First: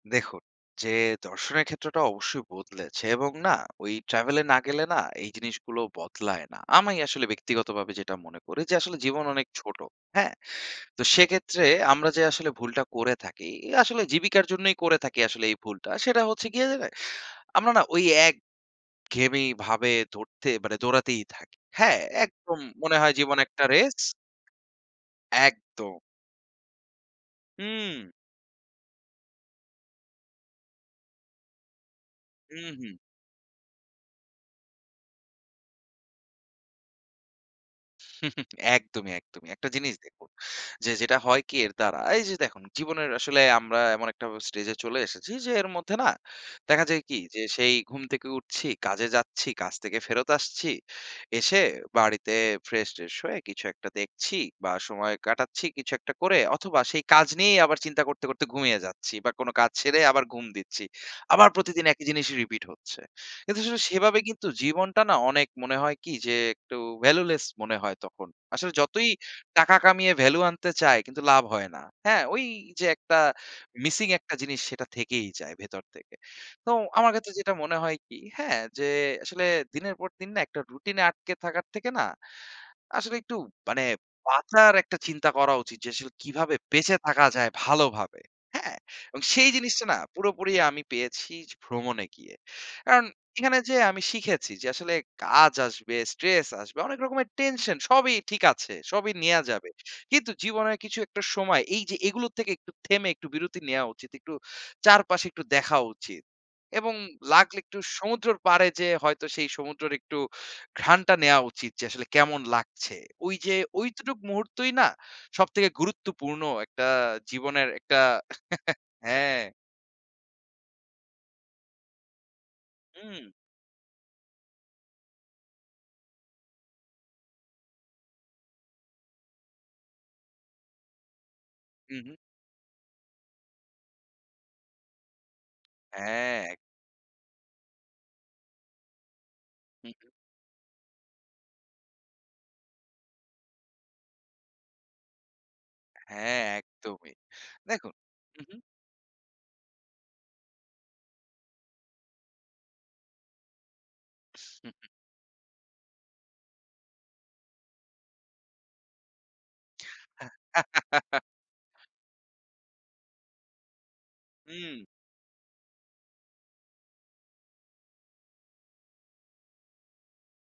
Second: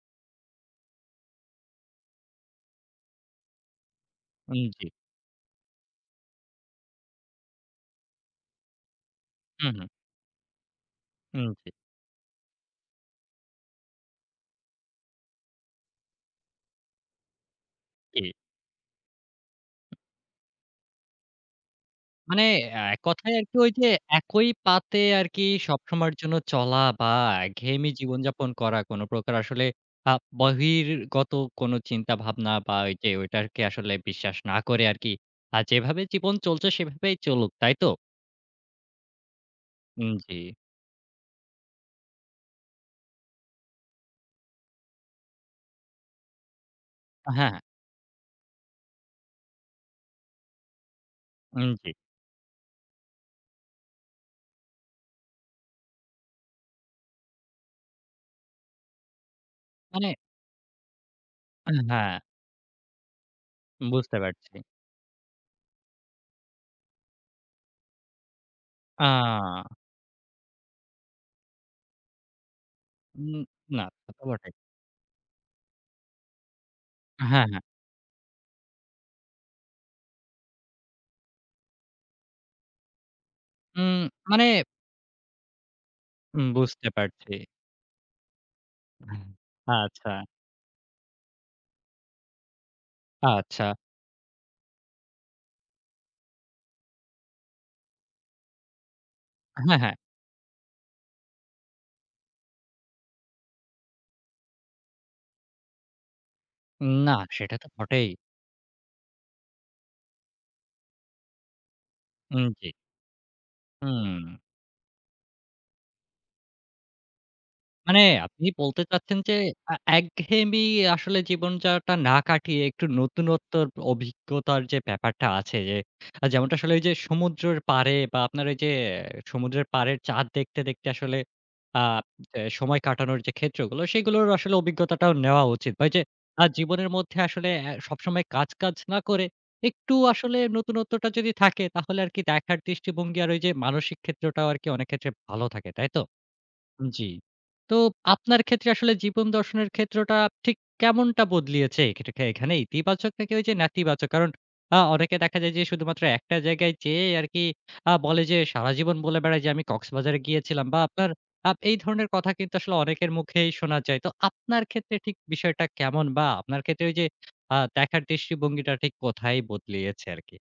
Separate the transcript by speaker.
Speaker 1: দেখুন, যে দর্শনের ক্ষেত্রটা অবশ্যই বদলেছে এবং না ওই travel এ না
Speaker 2: উম
Speaker 1: গেলে
Speaker 2: জ্বী।
Speaker 1: না এই জিনিসগুলো বদলায় না। আমি আসলে ব্যক্তিগতভাবে যেটা মনে করি যে আসলে জীবন অনেক
Speaker 2: হু,
Speaker 1: ছোট।
Speaker 2: হু।
Speaker 1: হ্যাঁ? তো
Speaker 2: উম
Speaker 1: সেক্ষেত্রে
Speaker 2: জ্বী।
Speaker 1: আমরা যে আসলে ভুলটা করে থাকি, এ আসলে জীবিকার জন্যই করে থাকি আসলে এই ভুলটা। সেটা হচ্ছে গিয়ে, আমরা না ওই
Speaker 2: জি।
Speaker 1: এক ঘেয়েমি ভাবে ধরতে মানে দৌড়াতেই থাকি। হ্যাঁ?
Speaker 2: মানে
Speaker 1: একদম
Speaker 2: অ্যা
Speaker 1: মনে হয়
Speaker 2: কথায়
Speaker 1: জীবন
Speaker 2: আরকি
Speaker 1: একটা
Speaker 2: ওই যে
Speaker 1: রেস।
Speaker 2: একই পাতে আরকি
Speaker 1: একদম।
Speaker 2: সবসময়ের জন্য চলা বা একঘেয়েমি
Speaker 1: উম
Speaker 2: জীবনযাপন করা। কোন প্রকার আসলে আ বহির্গত কোন চিন্তাভাবনা বা
Speaker 1: উহু।
Speaker 2: ওই যে ওই আরকি আসলে বিশ্বাস না করে আরকি, আ যেভাবে জীবন চলছে সেভাবেই চলুক। তাই তো?
Speaker 1: একদমই, একদমই। একটা জিনিস
Speaker 2: উম
Speaker 1: দেখুন।
Speaker 2: জ্বী।
Speaker 1: যে যেটা হয় কি এর দ্বারা, এই যে দেখুন জীবনের আসলে আমরা এমন একটা ব্যা স্টেজে চলে এসেছি। যে এর মধ্যে না, দেখা যায় কি
Speaker 2: হ্যাঁ,
Speaker 1: যে
Speaker 2: হ্যাঁ।
Speaker 1: সেই ঘুম থেকে উঠছি, কাজে যাচ্ছি, কাজ থেকে ফেরত আসছি। এসে
Speaker 2: উম জ্বী।
Speaker 1: বাড়িতে ফ্রেশ-ট্রেশ হয়ে কিছু একটা দেখছি বা সময় কাটাচ্ছি কিছু একটা করে। অথবা সেই কাজ নিয়েই আবার চিন্তা করতে, করতে ঘুমিয়ে যাচ্ছি বা কোন কাজ ছেড়ে
Speaker 2: মানে?
Speaker 1: আবার ঘুম দিচ্ছি। আবার
Speaker 2: আ
Speaker 1: প্রতিদিন একই
Speaker 2: হ্যাঁ।
Speaker 1: জিনিসই repeat হচ্ছে। কিন্তু শুধু
Speaker 2: বুঝতে
Speaker 1: সেভাবে কিন্তু
Speaker 2: পারছি।
Speaker 1: জীবনটা না অনেক মনে হয় কি যে একটু valueless মনে হয় তখন। আসলে যতই
Speaker 2: আ
Speaker 1: টাকা কামিয়ে value আনতে চায় কিন্তু লাভ হয় না। হ্যাঁ? ওই যে একটা
Speaker 2: উম না।
Speaker 1: মিসিং
Speaker 2: তাতো
Speaker 1: একটা
Speaker 2: বটে।
Speaker 1: জিনিস সেটা থেকেই যায় ভেতর থেকে। তো আমার
Speaker 2: অ্যা
Speaker 1: ক্ষেত্রে যেটা
Speaker 2: হ্যাঁ।
Speaker 1: মনে হয় কি হ্যাঁ, যে আসলে দিনের পর দিন না একটা রুটিন এ আটকে থাকার থেকে না, আসলে একটু মানে
Speaker 2: উম মানে
Speaker 1: বাঁচার একটা চিন্তা করা উচিত। যে আসলে
Speaker 2: উম
Speaker 1: কিভাবে
Speaker 2: বুঝতে
Speaker 1: বেঁচে থাকা
Speaker 2: পারছি।
Speaker 1: যায় ভালোভাবে। হ্যাঁ?
Speaker 2: উহ
Speaker 1: এবং সেই জিনিসটা না
Speaker 2: আচ্ছা।
Speaker 1: পুরোপুরি আমি পেয়েছি ভ্রমণে গিয়ে। কারণ, এখানে
Speaker 2: আচ্ছা।
Speaker 1: যেয়ে আমি শিখেছি যে আসলে কাজ আসবে, stress আসবে অনেক রকমের টেনশন সবই ঠিক আছে। সবই নেয়া যাবে।
Speaker 2: হ্যাঁ, হ্যাঁ।
Speaker 1: কিন্তু জীবনের কিছু একটা সময় এই যে, এগুলোর থেকে একটু থেমে একটু বিরতি নেয়া উচিত। একটু চারপাশে একটু দেখা উচিত। এবং
Speaker 2: না, সেটা
Speaker 1: লাগলে
Speaker 2: তো
Speaker 1: একটু
Speaker 2: বটেই।
Speaker 1: সমুদ্রের পাড়ে যেয়ে হয়তো সেই সমুদ্রের একটু ঘ্রানটা নেয়া উচিত যে আসলে কেমন
Speaker 2: উম জি।
Speaker 1: লাগছে। ঐযে ঐটুকুই
Speaker 2: উম
Speaker 1: মুহূর্তই না সবথেকে গুরুত্বপূর্ণ একটা জীবনের একটা
Speaker 2: মানে, আপনি বলতে চাচ্ছেন, যে
Speaker 1: হ্যাঁ।
Speaker 2: অ্যা একঘেয়েমি আসলে জীবনযাপনটা না কাটিয়ে, একটু
Speaker 1: উম
Speaker 2: নতুনত্বর অভিজ্ঞতার যে ব্যাপারটা আছে যে, যেমনটা আসলে ওই যে সমুদ্রের পাড়ে বা আপনার ওই যে সমুদ্রের পাড়ের চাঁদ দেখতে, দেখতে আসলে আ
Speaker 1: উহু।
Speaker 2: অ্যা সময় কাটানোর যে ক্ষেত্রগুলো। সেগুলোর আসলে অভিজ্ঞতাটাও নেওয়া উচিত। ঐযে আ
Speaker 1: হ্যাঁ।
Speaker 2: জীবনের মধ্যে আসলে অ্যা সবসময় কাজ, কাজ না করে,
Speaker 1: হু,
Speaker 2: একটু
Speaker 1: হু।
Speaker 2: আসলে নতুনত্বটা যদি থাকে তাহলে আরকি দেখার দৃষ্টিভঙ্গি আর ওই যে মানসিক ক্ষেত্রটাও আরকি অনেক ক্ষেত্রে ভালো থাকে। তাই তো?
Speaker 1: হ্যাঁ,
Speaker 2: জ্বী।
Speaker 1: একদমই।
Speaker 2: তো
Speaker 1: দেখুন হু,
Speaker 2: আপনার
Speaker 1: হু।
Speaker 2: ক্ষেত্রে আসলে জীবন দর্শনের ক্ষেত্রটা ঠিক কেমনটা বদলিয়েছে? এই ক্ষেত্রটা এখানে ইতিবাচক নাকি ঐযে নেতিবাচক? কারণ, আ অনেকে দেখা যায় যে শুধুমাত্র একটা জায়গায় যেয়ে আরকি আ বলে যে, সারাজীবন বলে বেড়ায় যে আমি কক্সবাজারে গিয়েছিলাম। বা আপনার আপ এই ধরনের কথা কিন্তু আসলে অনেকের মুখেই শোনা যায়। তো আপনার
Speaker 1: উম
Speaker 2: ক্ষেত্রে ঠিক বিষয়টা কেমন বা আপনার ক্ষেত্রে ওই যে আ দেখার দৃষ্টিভঙ্গিটা ঠিক কোথায় বদলিয়েছে আরকি?